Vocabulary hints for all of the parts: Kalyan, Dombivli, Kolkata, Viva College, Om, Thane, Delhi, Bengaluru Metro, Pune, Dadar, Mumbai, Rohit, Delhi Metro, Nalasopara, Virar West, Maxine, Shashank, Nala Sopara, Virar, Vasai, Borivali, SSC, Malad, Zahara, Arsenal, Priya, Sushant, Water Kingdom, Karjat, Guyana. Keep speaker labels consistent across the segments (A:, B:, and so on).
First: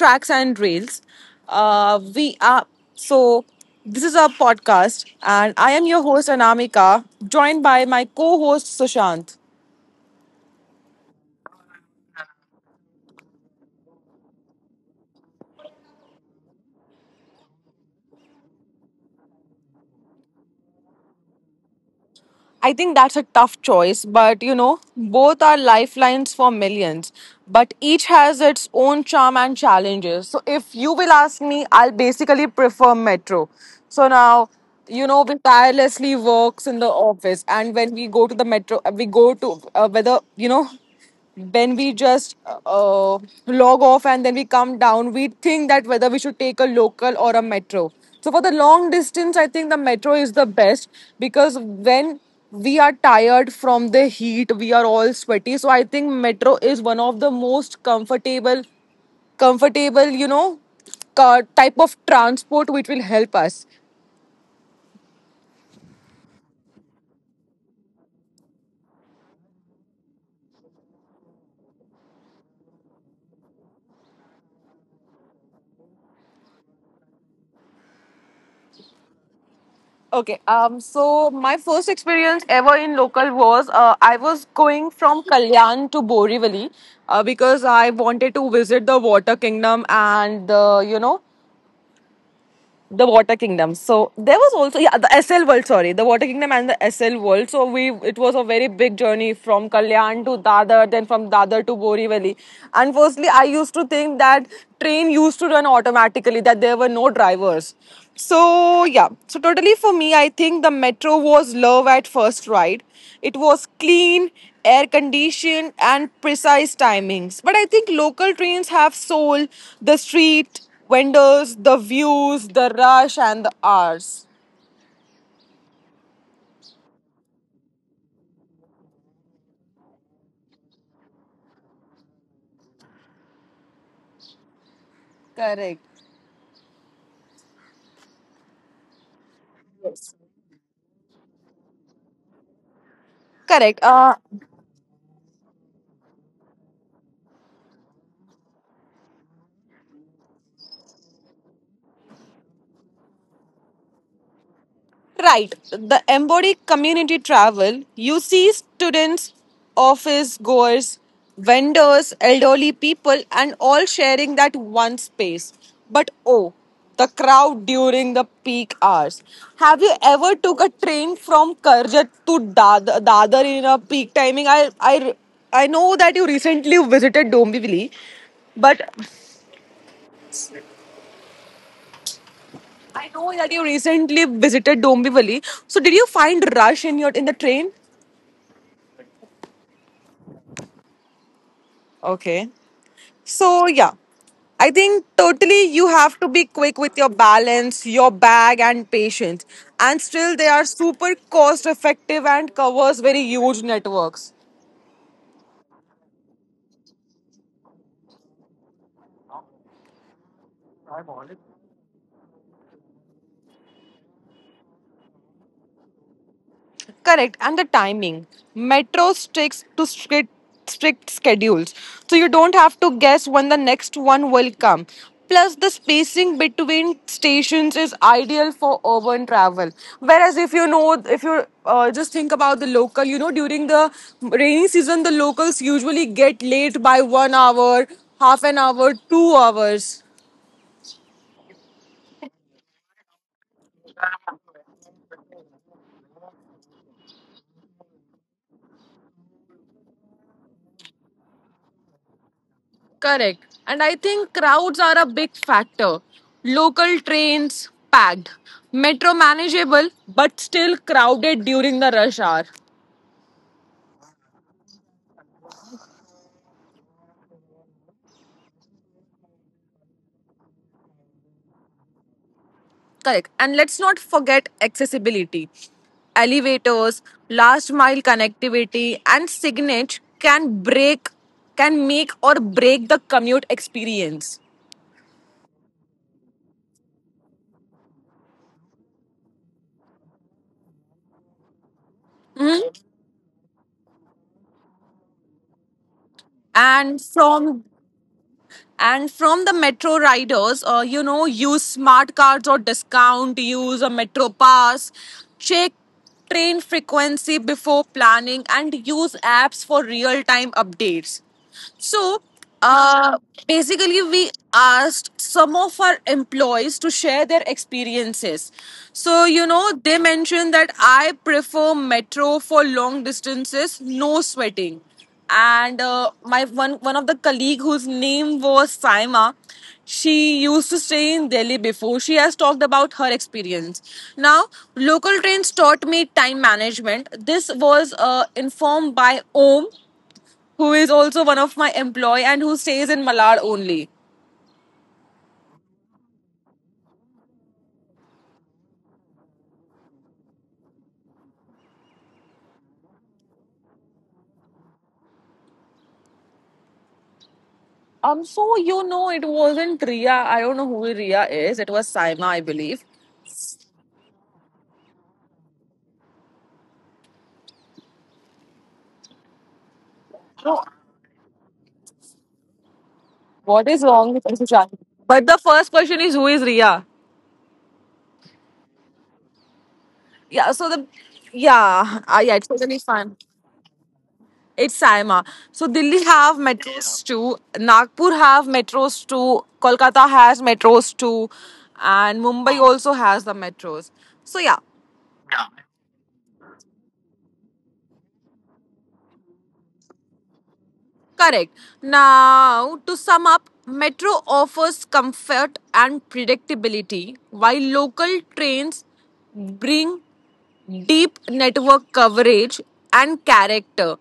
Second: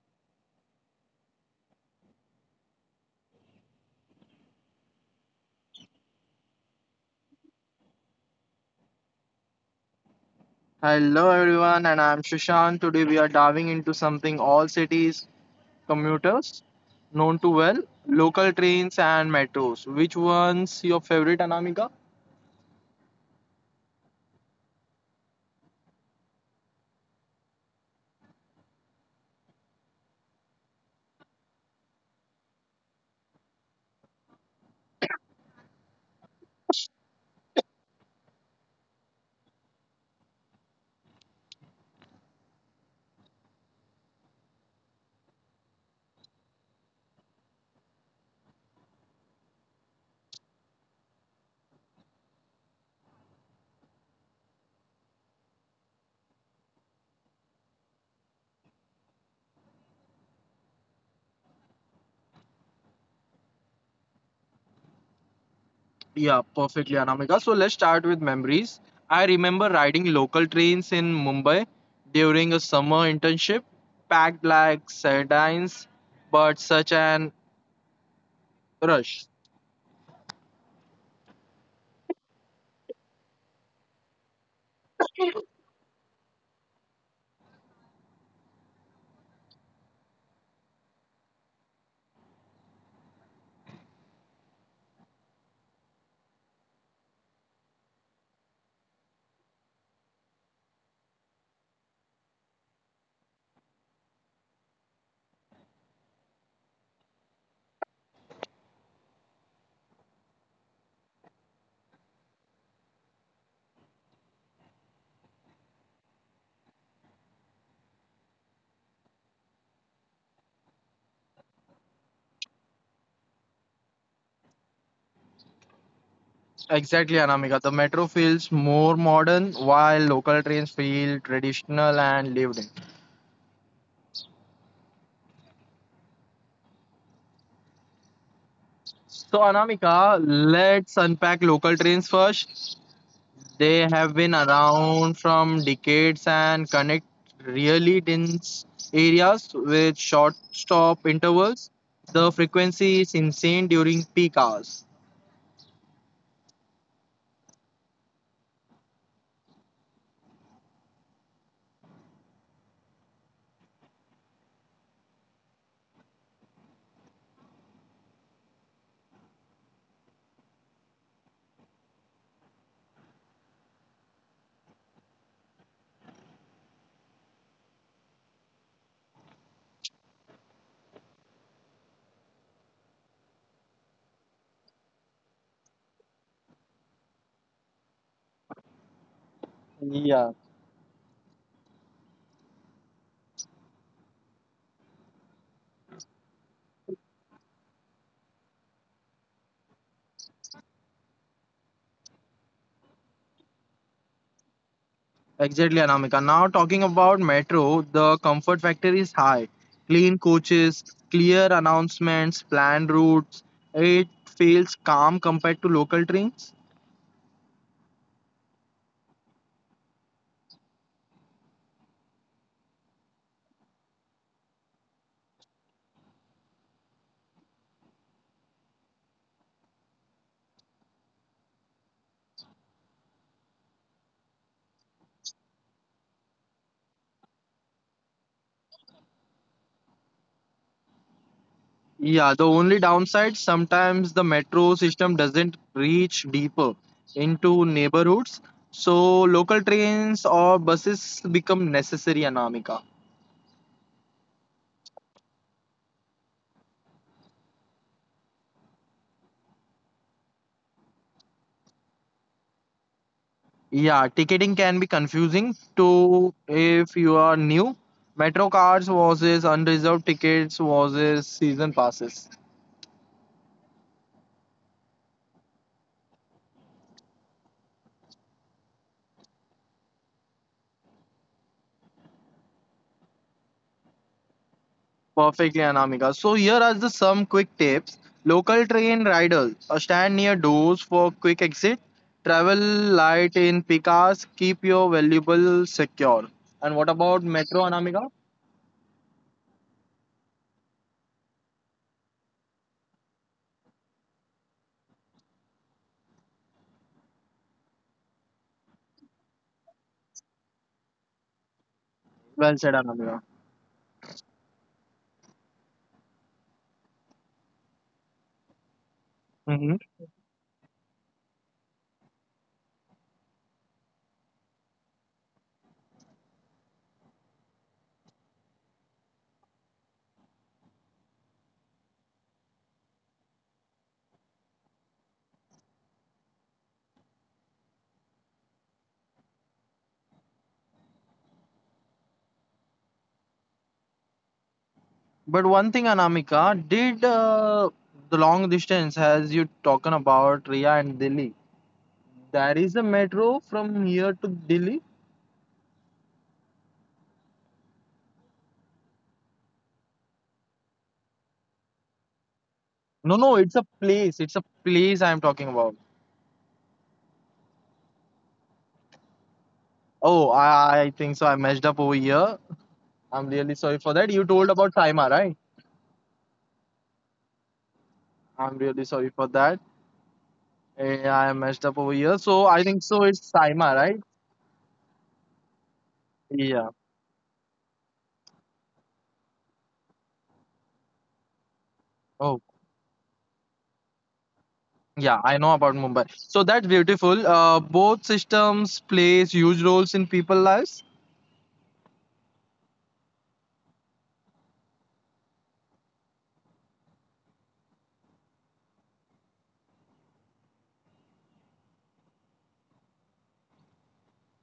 A: Tracks and Rails. We are so This is our podcast, and I am your host Anamika, joined by my co-host Sushant.
B: Hello everyone, and I'm Shashank. Today we are diving into something all cities commuters known to well, local trains and metros. Which one's your favorite, Anamika?
A: I think that's a tough choice, but you know, both are lifelines for millions, but each has its own charm and challenges. So, if you will ask me, I'll basically prefer metro. So now, you know, we tirelessly works in the office, and when we go to the metro, we go to whether you know. When we just log off and then we come down, we think that whether we should take a local or a metro. So for the long distance, I think the metro is the best because when we are tired from the heat, we are all sweaty. So I think metro is one of the most comfortable, you know, type of transport which will help us.
B: Yeah, perfectly, Anamika. So let's start with memories. I remember riding local trains in Mumbai during a summer internship, packed like sardines, but such an rush.
A: Okay. So my first experience ever in local was I was going from Kalyan to Borivali, because I wanted to visit the water kingdom and the you know the water kingdom, so there was also yeah the sl world, sorry, the water kingdom and the sl world. So we it was a very big journey from Kalyan to Dadar, then from Dadar to Borivali. And firstly I used to think that train used to run automatically, that there were no drivers. So yeah, so totally for me, I think the metro was love at first ride. It was clean, air conditioned and precise timings, but I think local trains have soul. The street vendors, the views, the rush, and the hours.
B: Exactly, Anamika. The metro feels more modern, while local trains feel traditional and lived in.
A: Correct.
B: So, Anamika,
A: Yes.
B: let's unpack local trains first. They have
A: Correct.
B: been around from decades and connect really dense areas with short stop intervals. The frequency is insane during peak hours.
A: Right. The embodied community travel, you see students, office goers, vendors, elderly people, and all sharing that one space. But oh, the crowd during the peak hours. Have you ever took a train from Karjat to Dadar in a peak timing? I know that you recently visited Dombivli, but I know that you recently visited Dombivli. So did you find rush in your in the train?
B: Yeah,
A: Okay. So, yeah, I think totally you have to be quick with your balance, your bag, and patience. And still, they are super cost effective and covers very huge networks.
B: exactly, Anamika. Now, talking about metro, the comfort factor is high. Clean coaches, clear announcements, planned routes. It feels calm compared to local trains.
A: Correct. And the timing. Metro sticks to strict schedules. So you don't have to guess when the next one will come. Plus, the spacing between stations is ideal for urban travel. Whereas, if you know, if you just think about the local, you know, during the rainy season, the locals usually get late by 1 hour, half an hour, 2 hours.
B: Yeah, the only downside sometimes the metro system doesn't reach deeper into neighborhoods, so local trains or buses become necessary, Anamika.
A: Correct. And I think crowds are a big factor. Local trains packed, metro manageable but still crowded during the rush hour.
B: Yeah, ticketing can be confusing to if you are new. Metro cards versus unreserved tickets versus season passes.
A: Correct. And let's not forget accessibility. Elevators, last mile connectivity, and signage can break, can make or break the commute experience.
B: Perfectly, Anamika. So here are the some quick tips. Local train riders stand near doors for quick exit. Travel
A: Mhm.
B: light in peak hours. Keep your valuable secure. And what about
A: And
B: metro,
A: from
B: Anamika?
A: And from the metro riders, you know, use smart cards or discount, use a metro pass, check train frequency before planning, and use apps for real time updates.
B: Well
A: So,
B: said, Anamika.
A: uh, basically, we asked some of our employees to share their experiences. So,
B: Hmm.
A: you know, they mentioned that I prefer metro for long distances, no sweating, and my one one of the colleague whose name was Saima, she used to stay in Delhi before, she has talked about her experience. Now, local trains taught me time management, this was informed by Om, who is also one of my employee and who stays in Malad only.
B: But one thing, Anamika, did the long distance as you talking about Ria and Delhi? There is a metro from here to Delhi.
A: So you know, it wasn't Ria, I don't know who Ria is, it was Saima I
B: No,
A: believe.
B: no, it's a place. It's a place I'm talking about. Oh, I think so. I messed up over here. I'm really sorry for
A: What
B: that.
A: is
B: You told
A: wrong with
B: about
A: Sushant,
B: Saima, right?
A: but the first question is who is Ria?
B: I'm really sorry for that.
A: yeah so
B: I
A: the
B: messed up over here. So
A: yeah
B: I
A: uh,
B: think
A: yeah
B: so.
A: it's
B: It's
A: totally fun,
B: Saima, right?
A: it's Saima. So Delhi
B: Yeah.
A: have metros too. Nagpur have metros too. Kolkata has metros too,
B: Oh,
A: and Mumbai also has the metros. So yeah,
B: yeah. I know about Mumbai. So that's beautiful. Both systems plays huge roles in people lives.
A: correct. Now to sum up, metro offers comfort and predictability, while local trains bring deep network coverage and character.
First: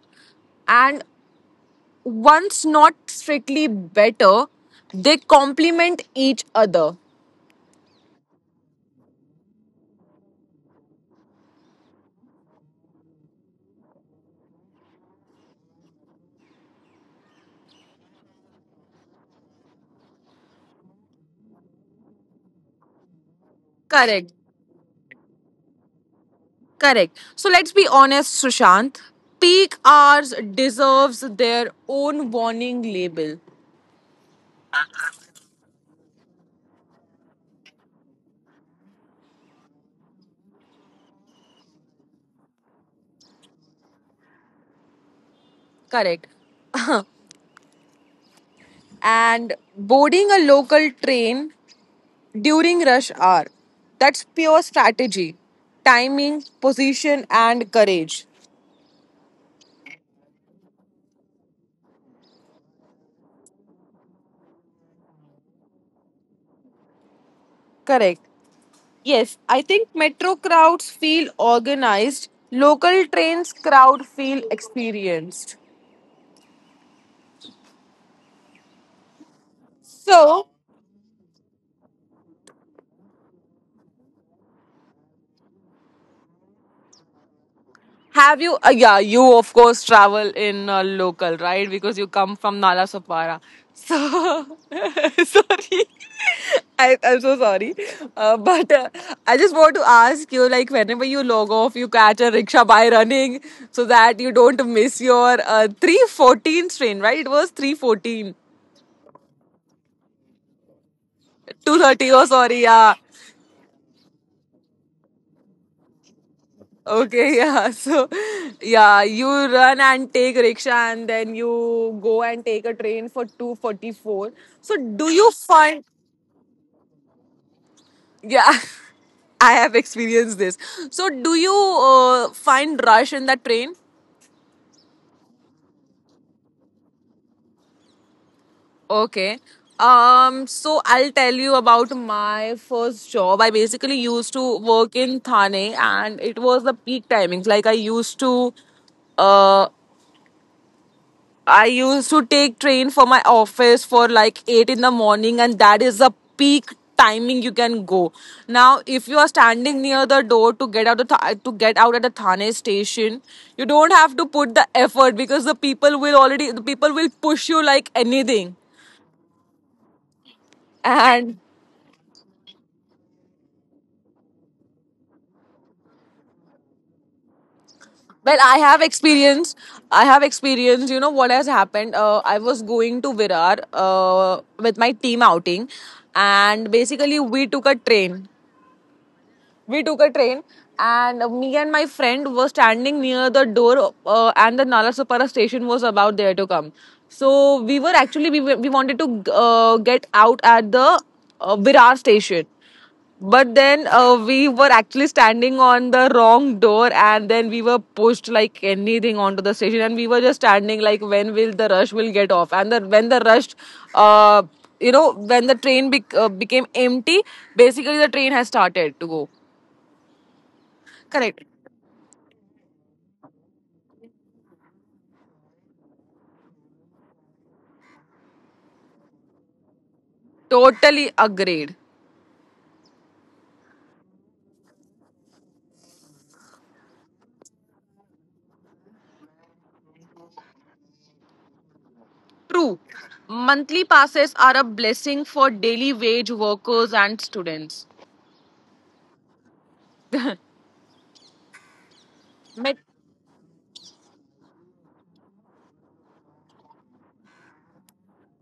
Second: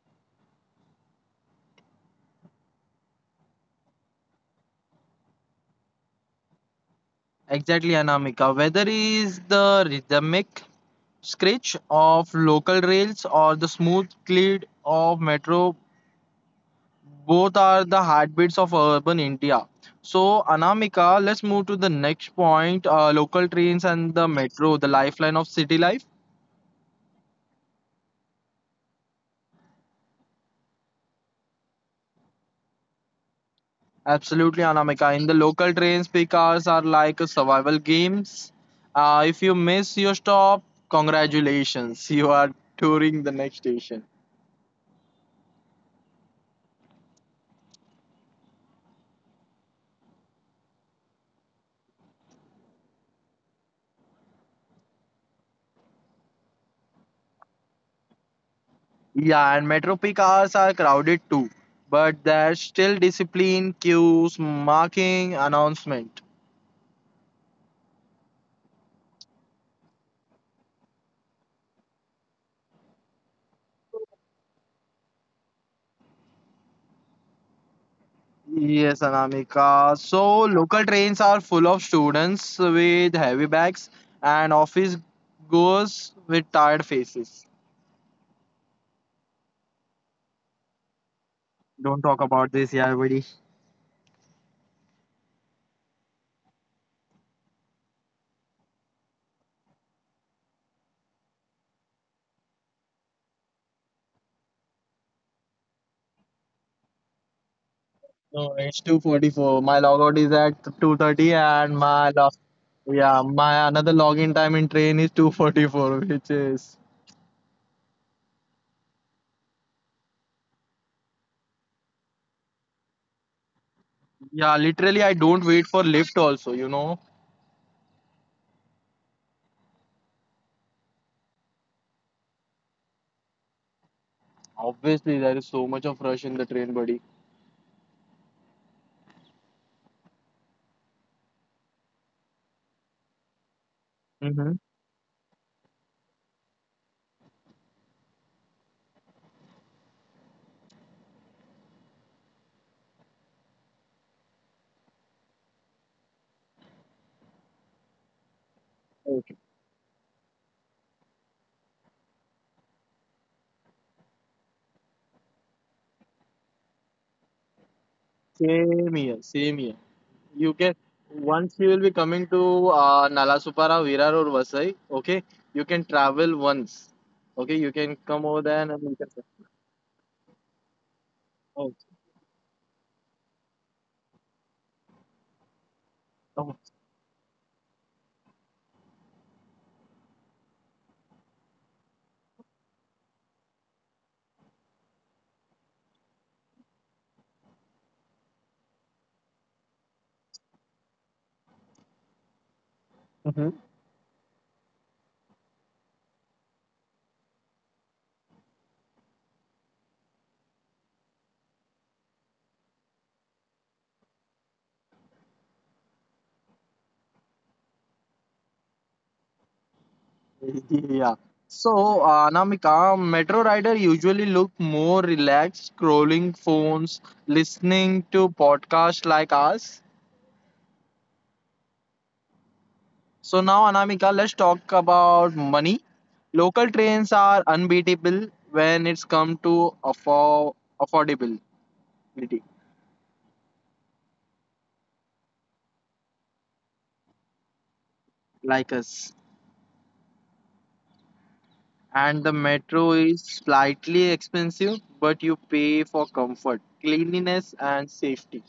A: And once not strictly better, they complement each other.
B: Exactly, Anamika. Whether is the rhythmic scratch of local rails or the smooth glide of metro both are the heartbeats of urban India. So, Anamika, let's move to the next point local trains and the
A: Correct.
B: metro, the lifeline of city life.
A: Correct. So let's be honest, Sushant. Peak hours deserves their own warning label.
B: Absolutely, Anamika. In the local trains, cars are like a survival games. If you miss your stop, congratulations, you are touring the next station.
A: Correct. And boarding a local train during rush hour. That's pure strategy, timing, position, and courage.
B: Yeah, and metro cars are crowded too, but there's still discipline, queues, marking, announcement.
A: Correct. Yes, I think metro crowds feel organized, local trains crowd feel experienced.
B: Yes, Anamika. So
A: So,
B: local trains are full of students with heavy bags and office goers with tired faces.
A: have you? Yeah, you of course travel in local, right?
B: Don't
A: Because you
B: talk
A: come
B: about
A: from
B: this,
A: Nala
B: yeah, buddy.
A: Sopara. So, sorry. I'm so sorry. But I just want to ask you like, whenever you log off, you catch a rickshaw by running so that you don't miss your 314 train, right? It was 314.
B: No, it's 2:44. My logout is at 2:30 and my
A: 230, oh
B: log
A: sorry, yeah,
B: yeah, my another login time in train is 2:44, which is
A: okay, yeah so yeah, you run and take rickshaw and then you go and take a train for 244.
B: yeah,
A: So
B: literally I
A: do you
B: don't wait for
A: find,
B: lift also.
A: yeah I have experienced this. So do you find rush in that train?
B: Obviously there is so much of rush in the train, buddy.
A: Okay. So I'll tell you about my first job. I basically used
B: Mm-hmm.
A: to work in Thane and it was the peak timings. Like uh I used to take train for my office for like 8 in the morning, and that is the peak timing you can go. Now if you are
B: Okay.
A: standing near the door to get out the to get out at the Thane station, you don't have to put the effort because the people will push you like anything.
B: Same here, same here. You can
A: And
B: once you will be coming to Nalasupara, Virar or Vasai. Okay, you can travel once. Okay, you can come over
A: well,
B: there
A: I
B: and
A: have
B: you can.
A: experience. I have experience. You know what has
B: Oh,
A: happened? I was going to Virar with my team outing,
B: oh.
A: and basically we took a train and me and my friend were standing near the door, and the nalasopara station was about there to come, so we were actually we wanted to get out at the virar station.
B: Mhm.
A: But then we were actually standing on the wrong door and then we were pushed like anything onto the station, and we were just standing like when will the rush will get off and when the rush uh, you know when the train became empty, basically the train has started to go.
B: Yeah.
A: Correct.
B: So, Anamika, metro rider usually look more relaxed, scrolling phones, listening to podcasts like us.
A: Totally agreed.
B: So now, Anamika, let's talk about money. Local trains are unbeatable when it's come to affordability.
A: True. Monthly passes are a blessing for daily wage workers and students.
B: Like us. And the
A: Met-
B: metro is slightly expensive, but you pay for comfort, cleanliness, and safety.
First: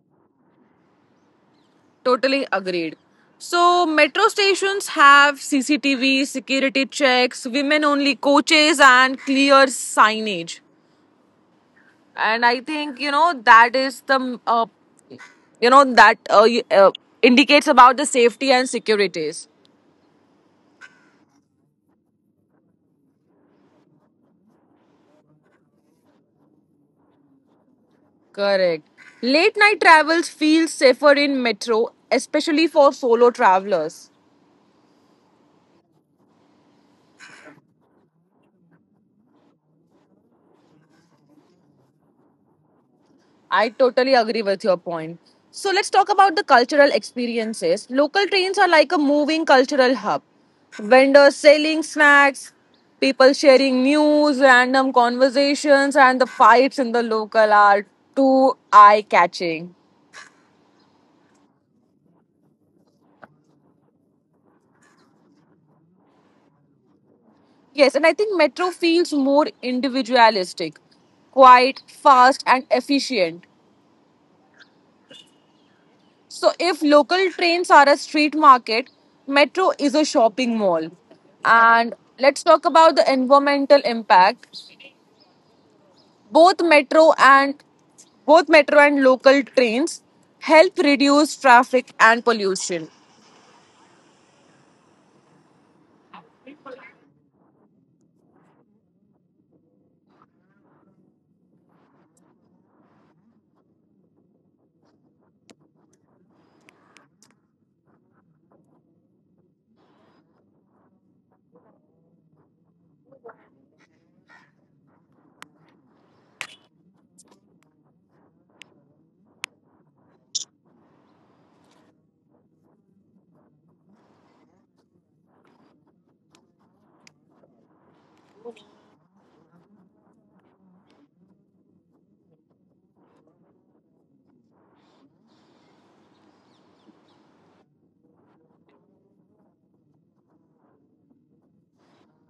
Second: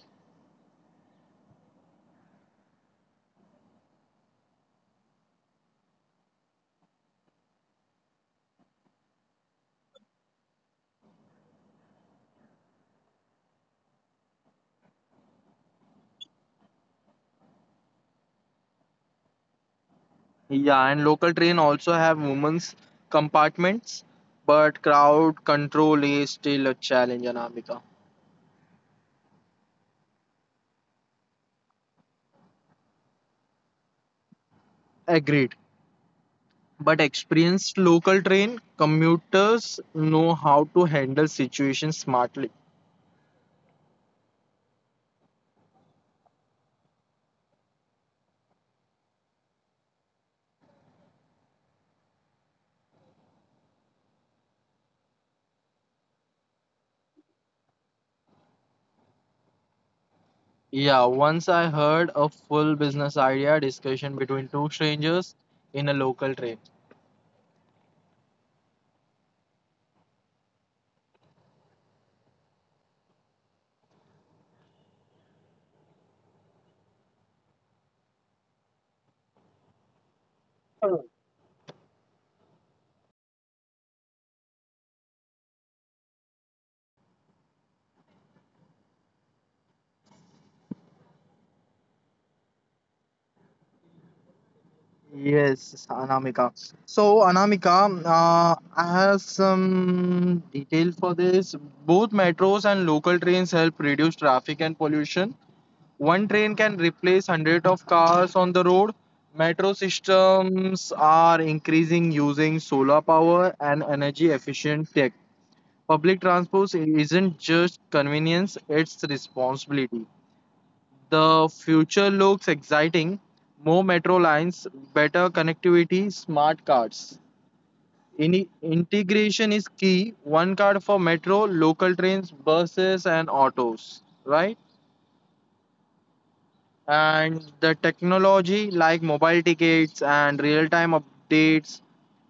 A: totally agreed. So, metro stations have CCTV, security checks, women only coaches, and clear signage. And I think, you know, that is the, you know, that uh, y- uh, indicates about the safety and securities.
B: Yeah, and local train also have women's compartments, but crowd control is still a challenge, Anamika.
A: Correct. Late night travels feel safer in metro, especially for solo travelers.
B: Agreed. But experienced local train commuters know how to handle situations smartly.
A: I totally agree with your point. So let's talk about the cultural experiences. Local trains are like a moving cultural hub. Vendors selling snacks, people sharing news, random conversations, and the fights in the local are too eye catching.
B: Yeah, once I heard a full business idea discussion between two strangers in a local train.
A: Yes, and I think metro feels more individualistic, quiet, fast, and efficient. So, if local trains are a street market, metro is a shopping mall. And let's talk about the environmental impact. Both metro and Both metro and local trains help reduce traffic and pollution.
B: Yes, Anamika. So, Anamika, I have some detail for this. Both metros and local trains help reduce traffic and pollution. One train can replace hundreds of cars on the road. Metro systems are increasing using solar power and energy efficient tech. Public transport isn't just convenience, it's responsibility. The future looks exciting. More metro lines, better connectivity, smart cards. Ini integration is key. One card for metro, local trains, buses, and autos, right? And the technology like mobile tickets and real time updates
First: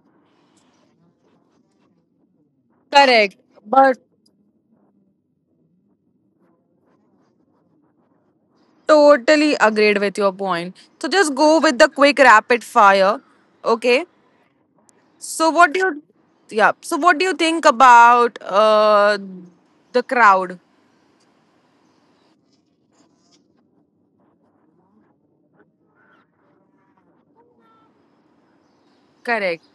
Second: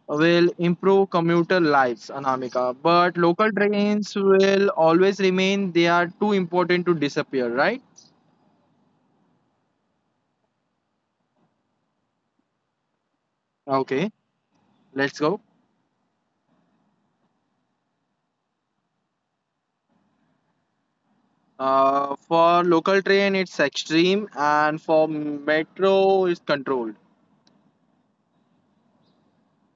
B: will improve commuter lives, Anamika. But
A: Correct,
B: local
A: but
B: trains will always remain, they are too important to disappear, right?
A: totally agreed with your point. So just go with the quick rapid fire, okay?
B: Okay, let's go.
A: So what do you, yeah? So what do you think about the crowd?
B: For local train, it's extreme, and for metro, it's controlled.
A: Correct.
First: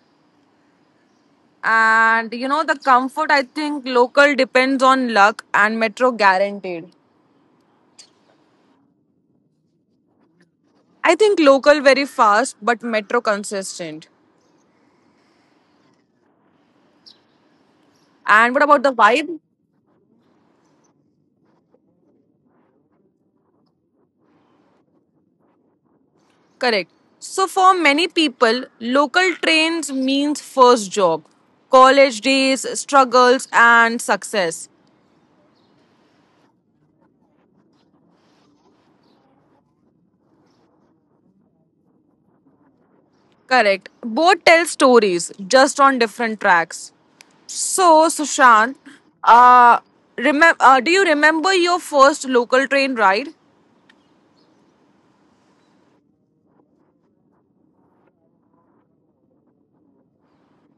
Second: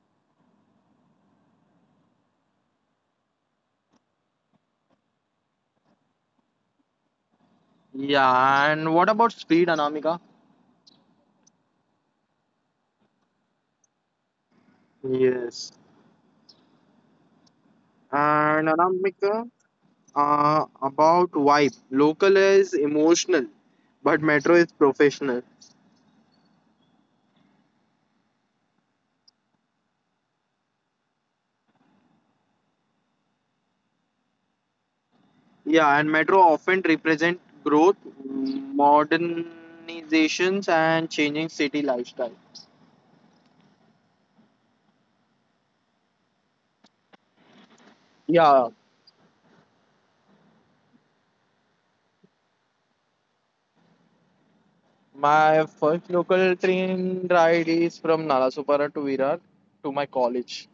A: And you know, the comfort, I think local depends on luck and metro guaranteed.
B: Yeah, and what about speed, Anamika?
A: I think local very fast, but metro consistent.
B: Yes.
A: And what
B: And
A: about the vibe?
B: Anamika, about vibe. Local is emotional, but metro is professional.
A: Correct. So, for many people, local trains means first job, college days, struggles, and success.
B: Yeah, and metro often represent growth, modernizations, and changing city lifestyle.
A: Correct. Both tell stories, just on different tracks. So,
B: Yeah,
A: Sushant, uh, do you remember your first local train ride?
B: my first local train ride is from Nalasopara to Virar to my college.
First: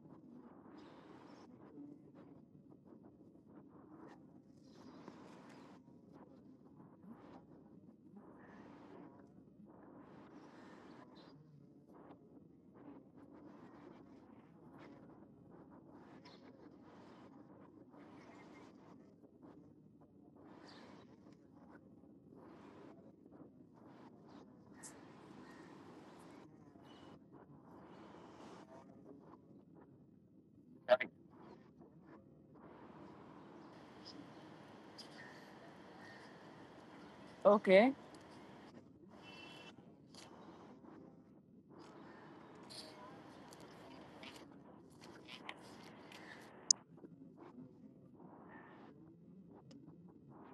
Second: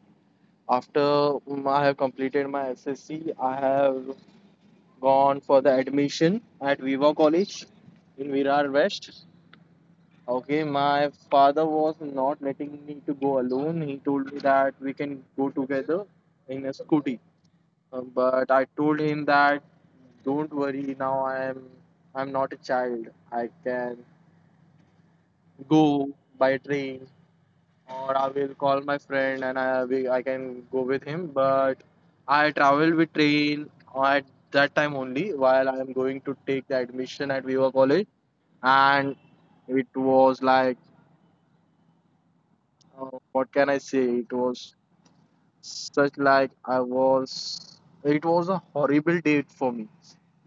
B: After I have completed my SSC, I have gone for the admission at Viva College in Virar West. Okay, my father was not letting me to go alone. He told me that we can go together in a scooty. But I told him that don't worry, now I'm not a child. I can go by train or I will call my friend and I can go with him. But I travel with train at that time only while I am going to take the admission at Viva
A: Okay.
B: College, and it was like what can I say? It was such like I was. It was a horrible date for me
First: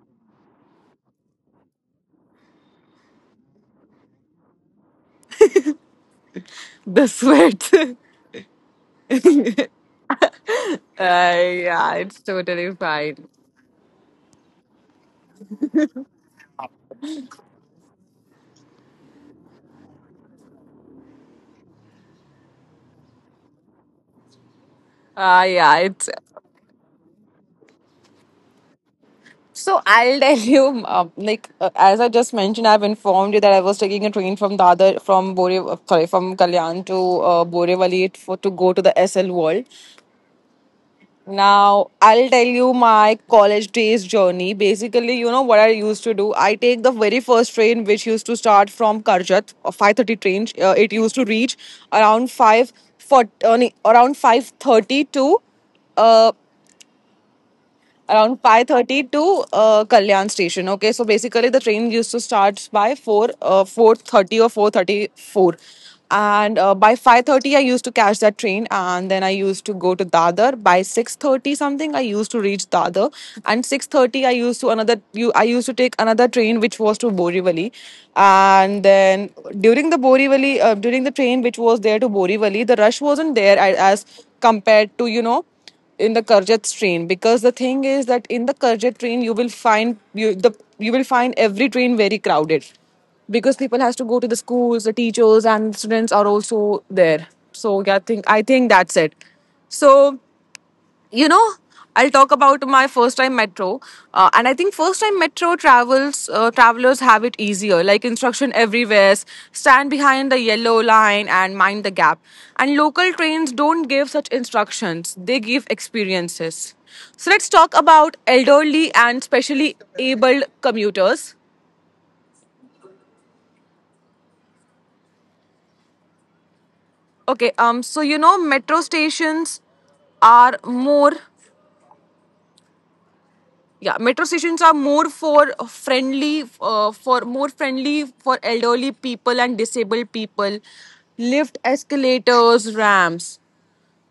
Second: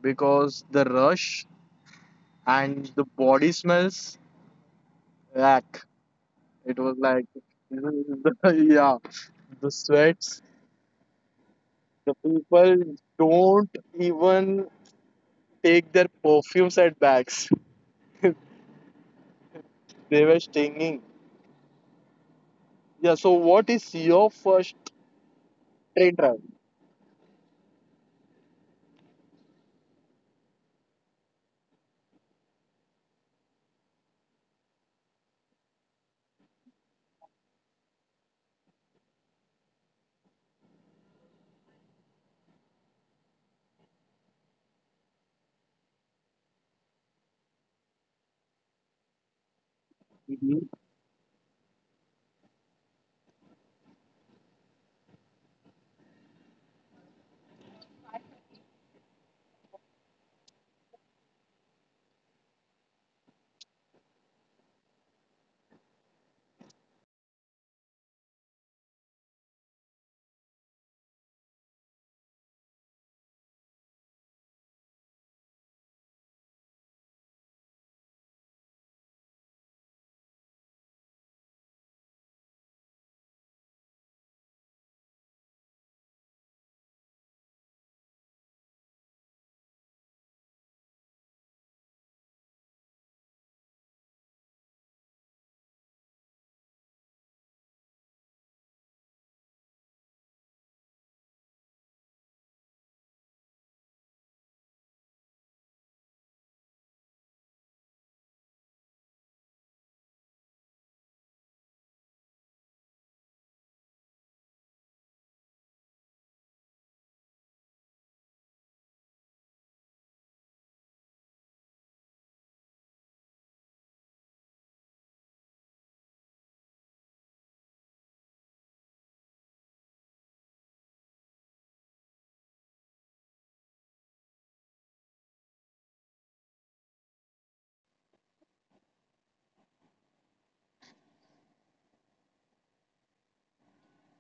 B: because the rush and the body smells. Like, it was
A: The
B: like,
A: sweat.
B: yeah, the sweats.
A: Yeah,
B: The
A: it's totally
B: people
A: fine.
B: don't even take their perfumes at bags. They were stinging. Yeah, so what is your first
A: Yeah,
B: train
A: it's.
B: ride?
A: So I'll tell you, as I just mentioned, I've informed you that I was taking a train from the from Bore, sorry, from Kalyan to Borivali for to go to the SL World. Now, I'll tell you my college days journey. Basically, you know what I used to do? I take the very first train, which used to start from Karjat, a 5:30 train.
B: Mhm.
A: It used to reach around 5 for, around 5:30 to uh, around 5:30 to Kalyan station. Okay, so basically the train used to start by 4 4:30 or 4:34, and by 5:30 I used to catch that train, and then I used to go to Dadar by 6:30. Something I used to reach Dadar and 6:30, I used to another you I used to take another train which was to Borivali. And then, during the Borivali, during the train which was there to Borivali, the rush wasn't there as compared to, you know, in the Karjat train. Because the thing is that in the Karjat train, you will find you will find every train very crowded because people has to go to the schools, the teachers and students are also there. So yeah, I think that's it. So, you know, I'll talk about my first time metro. And I think first time metro travels, travelers have it easier, like instruction everywhere. Stand behind the yellow line and mind the gap. And local trains don't give such instructions, they give experiences. So let's talk about elderly and specially abled commuters. Okay, so, you know, metro stations are more yeah, metro stations are more for friendly for more friendly for elderly people and disabled people. Lift, escalators, ramps.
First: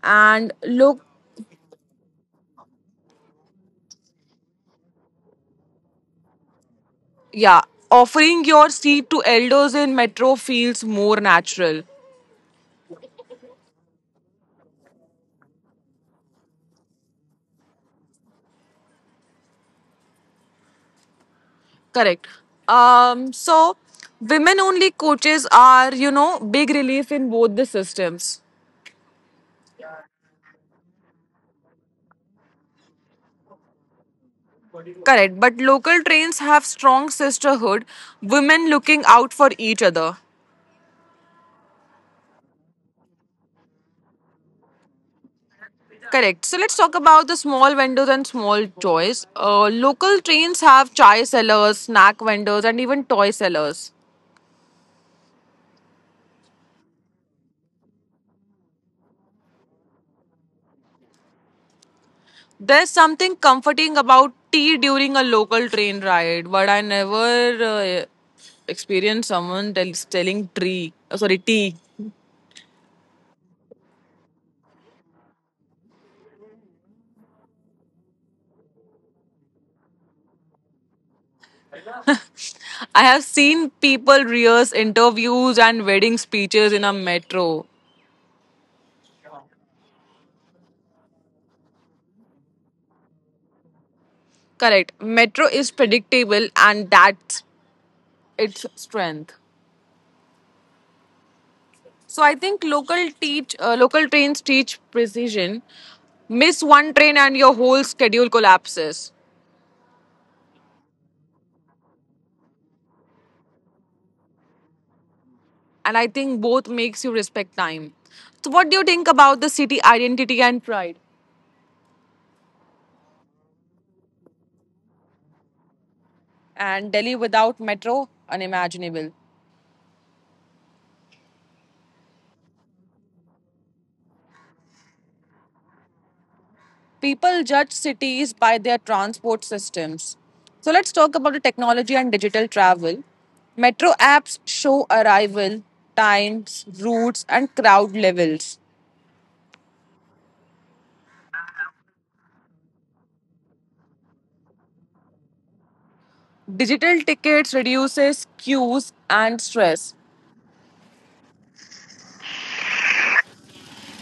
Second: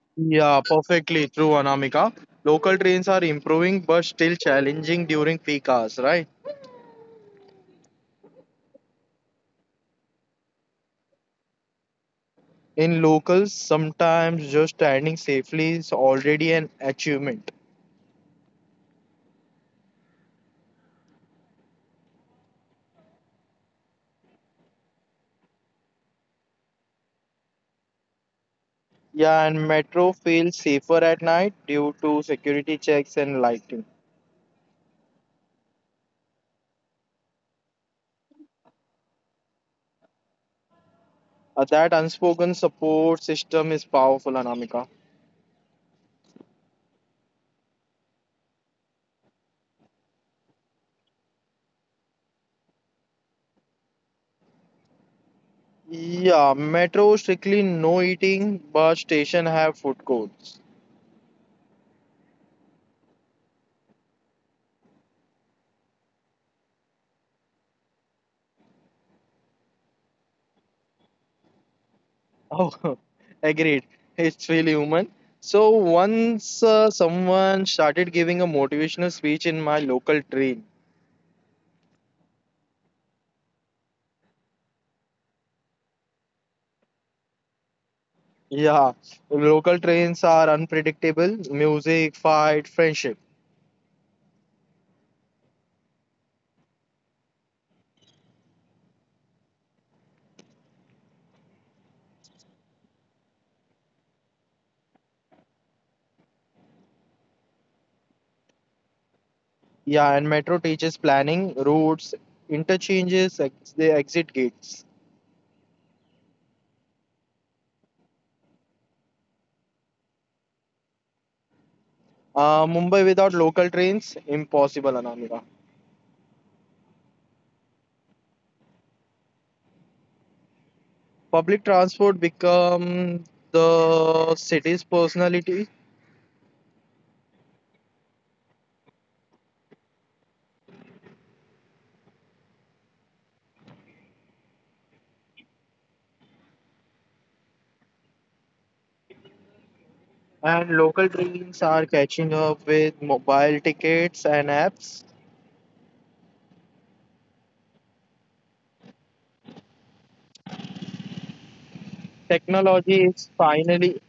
A: And
B: Yeah,
A: look,
B: perfectly true, Anamika. Local trains are improving but still challenging during peak hours, right?
A: yeah, offering your seat to elders in metro feels more natural.
B: In locals, sometimes just standing safely is already an achievement.
A: Correct. So, women only coaches are, you know, big relief in both the systems.
B: Yeah, and metro feels safer at night due to security checks and lighting.
A: Correct, but local trains have strong sisterhood, women looking out for each other.
B: That unspoken support system is powerful, Anamika.
A: Correct. So let's talk about the small vendors and small toys. Local trains have chai sellers, snack vendors, and even toy sellers.
B: Yeah, metro strictly no eating, but station have food courts.
A: There's something comforting about tea during a local train ride, but I never experienced someone telling tree. Oh, sorry, tea.
B: Oh, agreed. It's really human. So once someone started giving a motivational speech in my local train.
A: I have seen people rehearse interviews and wedding speeches in a metro.
B: Yeah, local trains are unpredictable. Music, fight, friendship.
A: Correct. Metro is predictable, and that's its strength. So I think local trains teach precision. Miss one train and your whole schedule collapses.
B: Yeah, and metro teaches planning, routes, interchanges, the exit gates.
A: And I think both makes you respect time. So what do you think about the city identity and pride?
B: Mumbai without local trains, impossible, Anamika.
A: And Delhi without metro, unimaginable.
B: Public transport become the city's personality,
A: People judge cities by their transport systems. So let's talk about the technology and digital travel. Metro apps show arrival times, routes and crowd levels.
B: and local trains are catching up with mobile tickets and apps.
A: Digital tickets reduces queues and stress.
B: Technology is finally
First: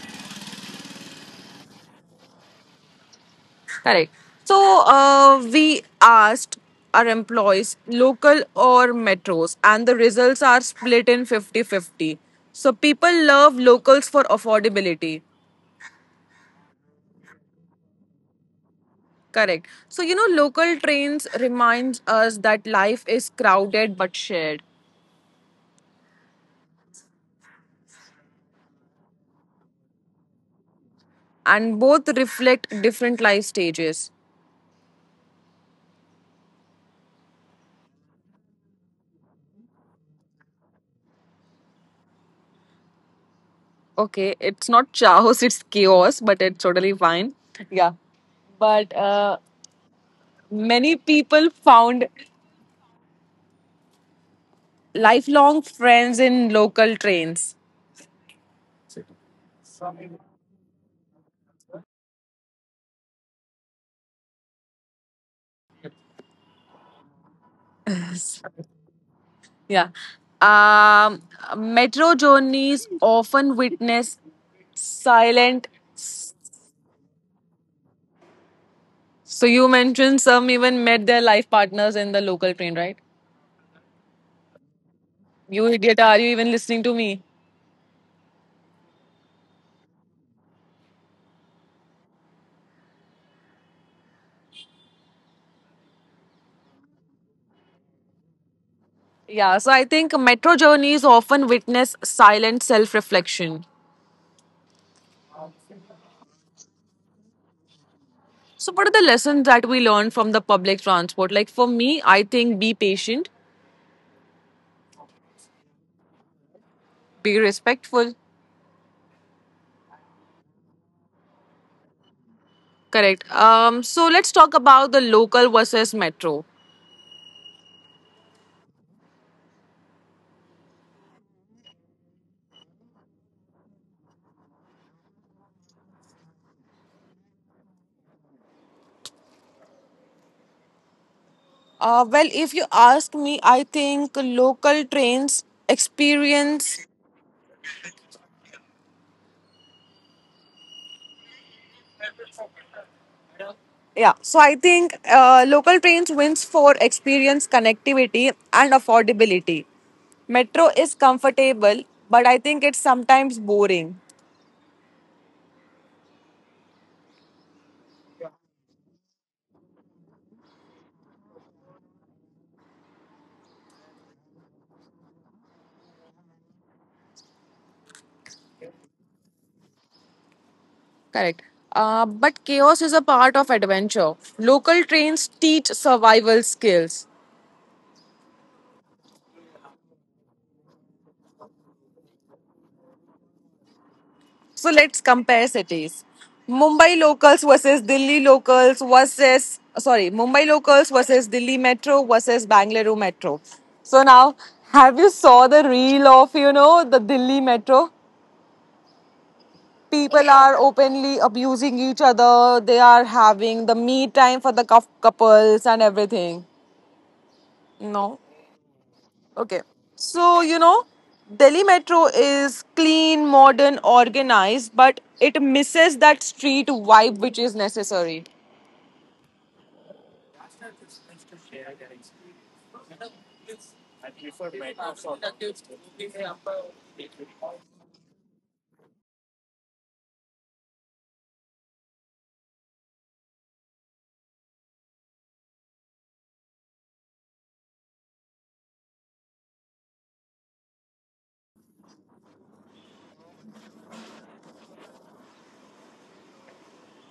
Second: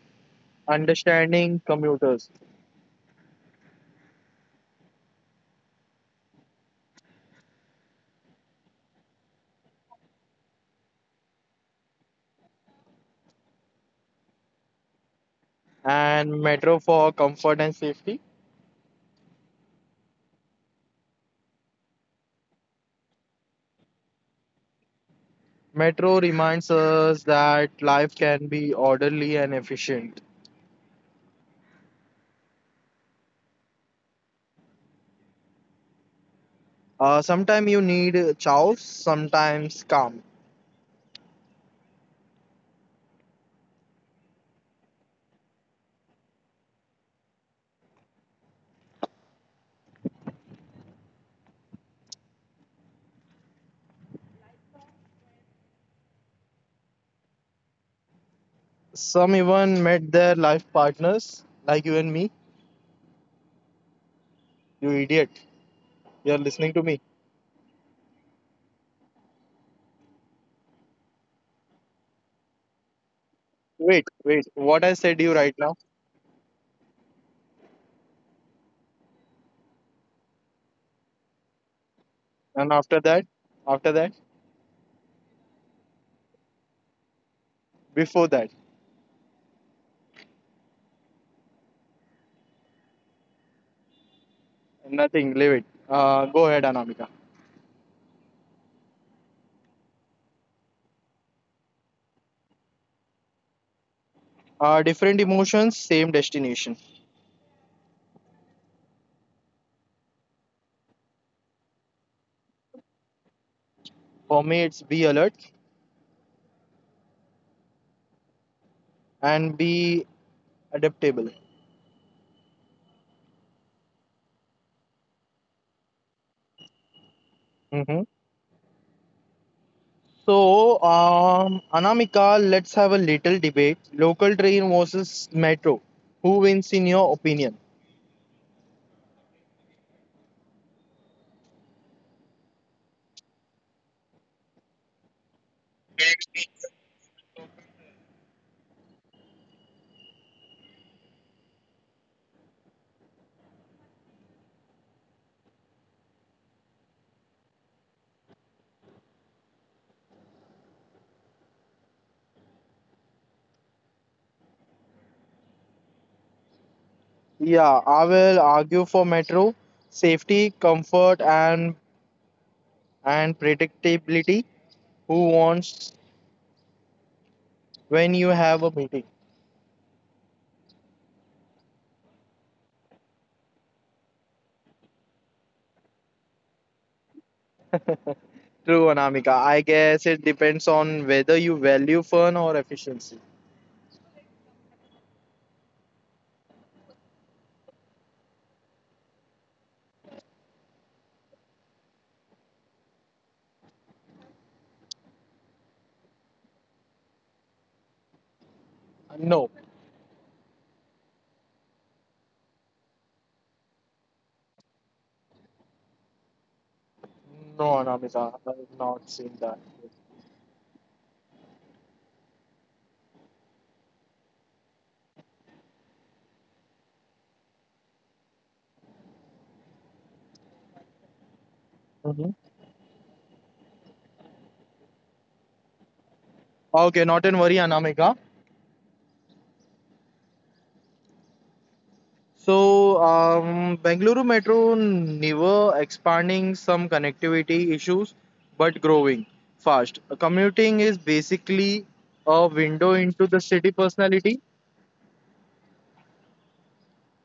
B: understanding commuters
A: Correct. So, we asked our employees local or metros, and the results are split in 50-50. So people love locals for affordability.
B: and metro for comfort and safety.
A: Correct. So, you know, local trains reminds us that life is crowded but shared.
B: Metro reminds us that life can be orderly and efficient.
A: And both reflect different life stages.
B: Sometimes you need chows, sometimes calm.
A: Okay, it's not chaos. It's chaos, but it's totally fine. Yeah. But many people found lifelong friends in local trains.
B: Some even met their life partners, like you and me. You idiot. You're listening to me.
A: Yes. Yeah. Um, metro journeys often witness
B: Wait,
A: silent.
B: wait. What I said you right now,
A: So you mentioned some even met their life partners in the local train, right?
B: and after that,
A: You idiot, are you even listening to me?
B: before that, nothing. Leave it. Go ahead, Anamika.
A: Yeah, so I think metro journeys often witness silent self reflection.
B: Different emotions, same destination.
A: So, what are the lessons that we learn from the public transport? Like, for me, I think be patient,
B: For me, it's be alert
A: be respectful.
B: and be adaptable.
A: Correct. So let's talk about the local versus metro.
B: Hmm. So, Anamika, let's have a little debate. Local train versus metro. Who wins in your opinion?
A: Well, if you ask me, I think local trains experience. Yeah, so I think local trains wins for experience, connectivity, and affordability. Metro is comfortable, but I think it's sometimes boring.
B: Yeah, I will argue for metro. Safety, comfort, and predictability. Who wants when you have a meeting.
A: Correct. But chaos is a part of adventure. Local trains teach survival skills.
B: True, Anamika. I guess it depends on whether you value fun or efficiency.
A: So let's compare cities. Mumbai locals versus Delhi Metro versus Bangalore Metro. So now, have you saw the reel of, you know, the Delhi Metro?
B: No,
A: People are openly abusing each other. They are having the me time for the couples and everything.
B: no,
A: No.
B: Anamika, I've not seen that.
A: Okay. So, you know, Delhi Metro is clean, modern, organized, but it misses that street vibe which is necessary.
B: Mhm. Okay, not in worry, Anamika. So, Bengaluru Metro never expanding some connectivity issues, but growing fast. Commuting is basically a window into the city personality.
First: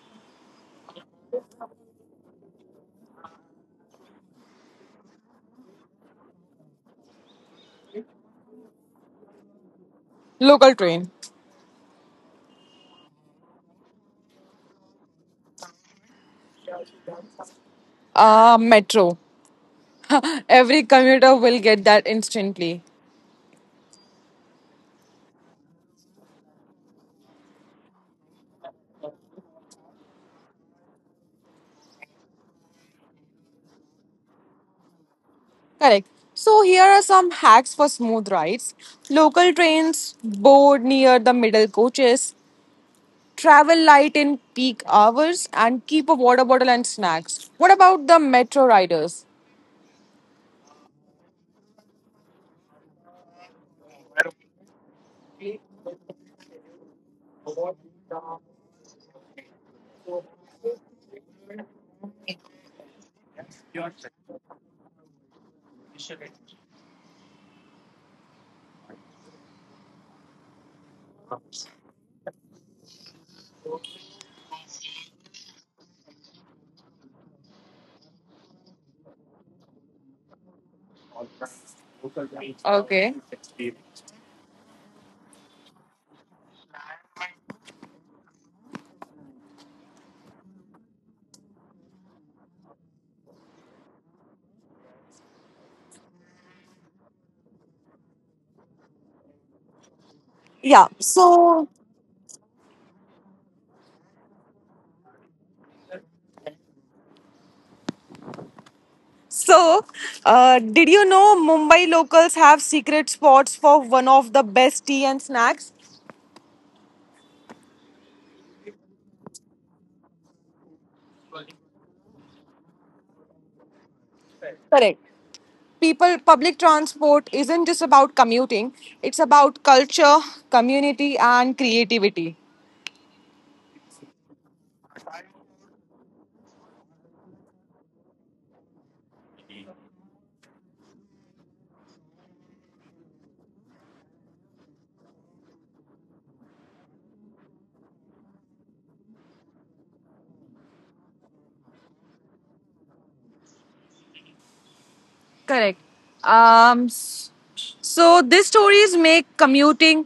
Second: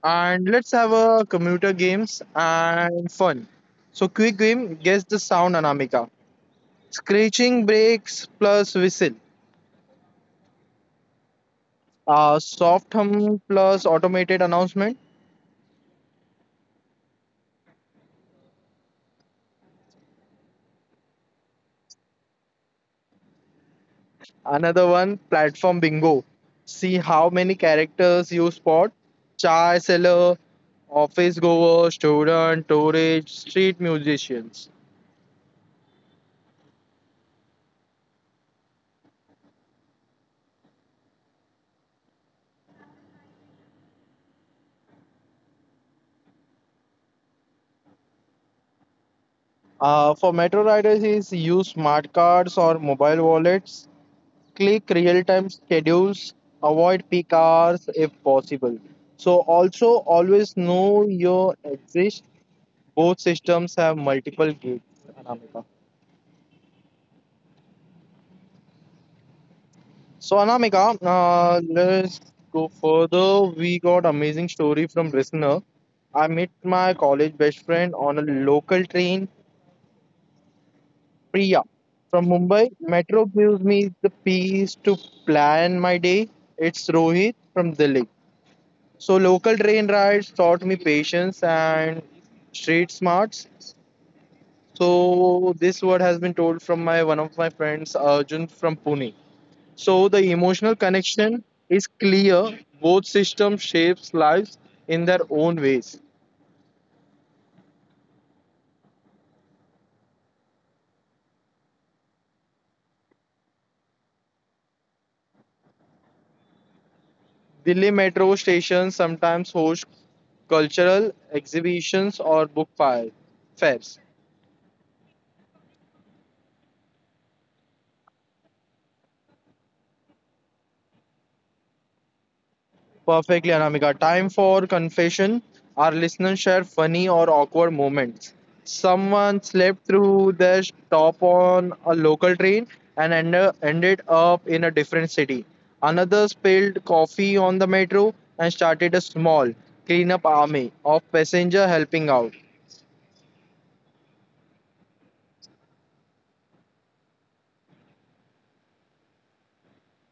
B: And let's have a commuter games and fun. So quick game, guess the sound Anamika. Scratching brakes plus whistle.
A: Local train.
B: Soft hum plus automated announcement.
A: Metro. Every commuter will get that instantly.
B: Another one, platform bingo. See how many characters you spot. Chai seller, office goer, student, tourist, street musicians.
A: Correct. So, here are some hacks for smooth rides. Local trains, board near the middle coaches, travel light in peak hours, and keep a water bottle and snacks. What about the metro riders?
B: For metro riders is use smart cards or mobile wallets click real-time schedules, avoid peak hours if possible. So also always know your exist. Both systems have multiple gates, Anamika. So Anamika, let's go further. We got amazing story from listener. I met my college best friend on a local train, Priya, from Mumbai. Metro gives me the peace to plan my day. It's Rohit from Delhi. So local train rides taught me patience and street smarts. So this word has been told from my one of my friends Arjun from Pune. So the emotional
A: Yeah.
B: connection
A: So,
B: is clear. Both systems shapes lives in their own ways.
A: so, uh, did you know Mumbai locals have secret spots for one of the best tea and snacks?
B: Delhi metro stations sometimes host cultural exhibitions or book fairs.
A: Correct. People, public transport isn't just about commuting, it's about culture, community, and creativity.
B: Perfectly, Anamika. Time for confession. Our listeners share funny or awkward moments. Someone slept through their stop on a local train and ended up in a different city. Another spilled coffee on the metro and started a small cleanup army of passenger helping out.
A: Correct. Um, s- so these stories make commuting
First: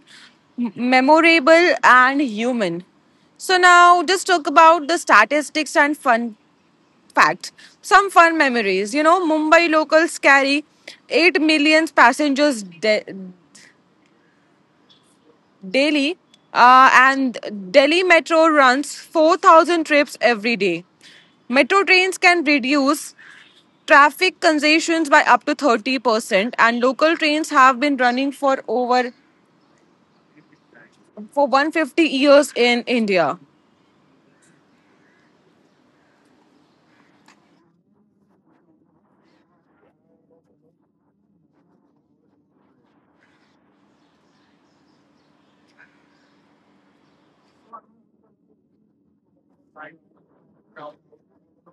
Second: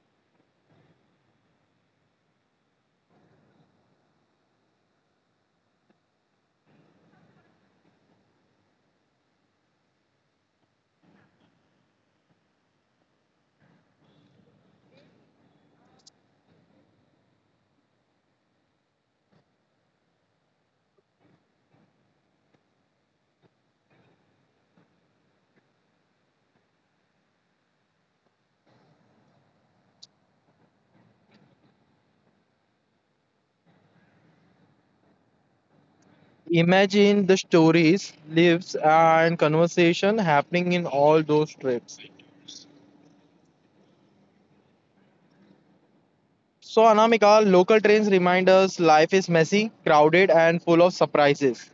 A: memorable and human. So now just talk about the statistics and fun fact. Some fun memories. You know, Mumbai locals carry 8 million passengers daily, and Delhi Metro runs 4,000 trips every day. Metro trains can reduce traffic congestions by up to 30%, and local trains have been running for over for 150 years in India.
B: Imagine the stories, lives, and conversation happening in all those trips. So, Anamika, local trains remind us life is messy, crowded, and full of surprises.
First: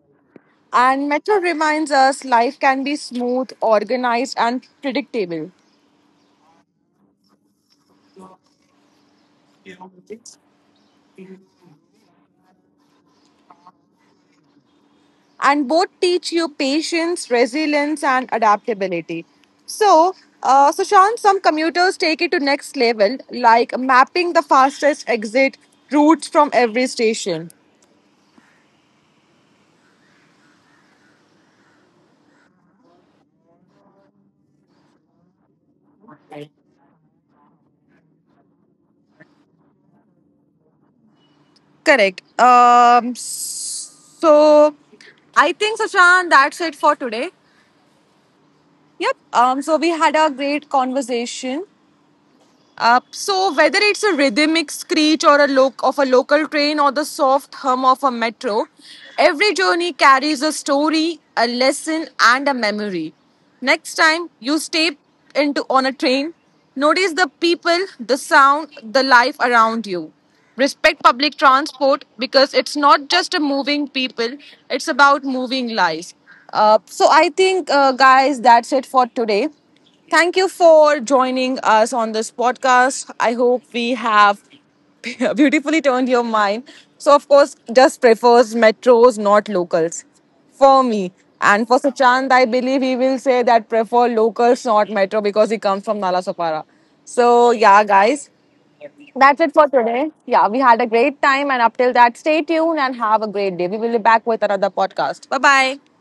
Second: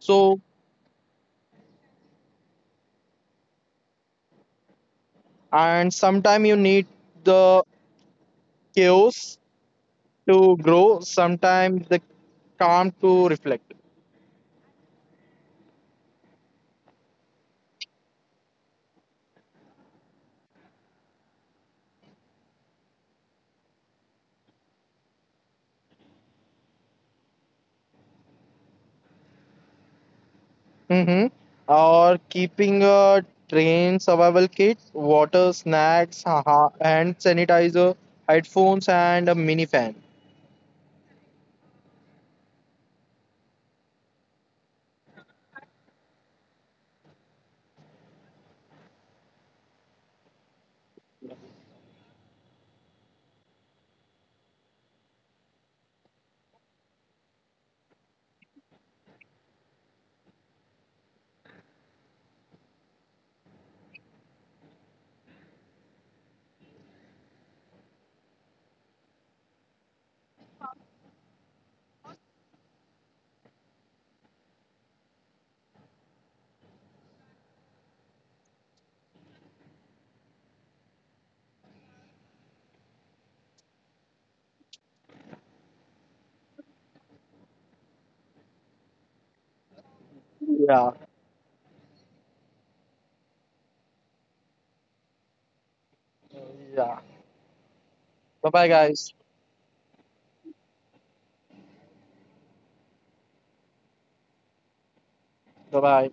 B: So,
A: And Metro reminds us life can be smooth, organized, and predictable.
B: and sometimes you need the chaos to grow, sometimes the calm to reflect.
A: And both teach you patience, resilience, and adaptability. So, Sushant, some commuters take it to next level, like mapping the fastest exit routes from every station.
B: Mm-hmm. Or keeping a train survival kit, water, snacks, haha, hand sanitizer, headphones, and a mini fan.
A: Correct. So, I think, Sushant, that's it for today. Yep. So, we had a great conversation. So whether it's a rhythmic screech or a look of a local train or the soft hum of a metro, every journey carries a story, a lesson, and a memory. Next time you step into on a train, notice the people, the sound, the life around you. Respect public transport because it's not just a moving people; it's about moving lives. So I think, guys, that's it for today. Thank you for joining us on this podcast. I hope we have beautifully turned your mind. So, of course, just prefers metros, not locals. For
B: Yeah.
A: me. And for Suchand, I believe he will say that prefer locals, not metro, because he comes from Nalasopara.
B: Yeah.
A: So, yeah, guys,
B: Bye bye, guys.
A: that's it for today. Yeah, we had a great time. And up till that, stay tuned and have a great day. We will be back with another podcast. Bye
B: Bye
A: bye.
B: bye.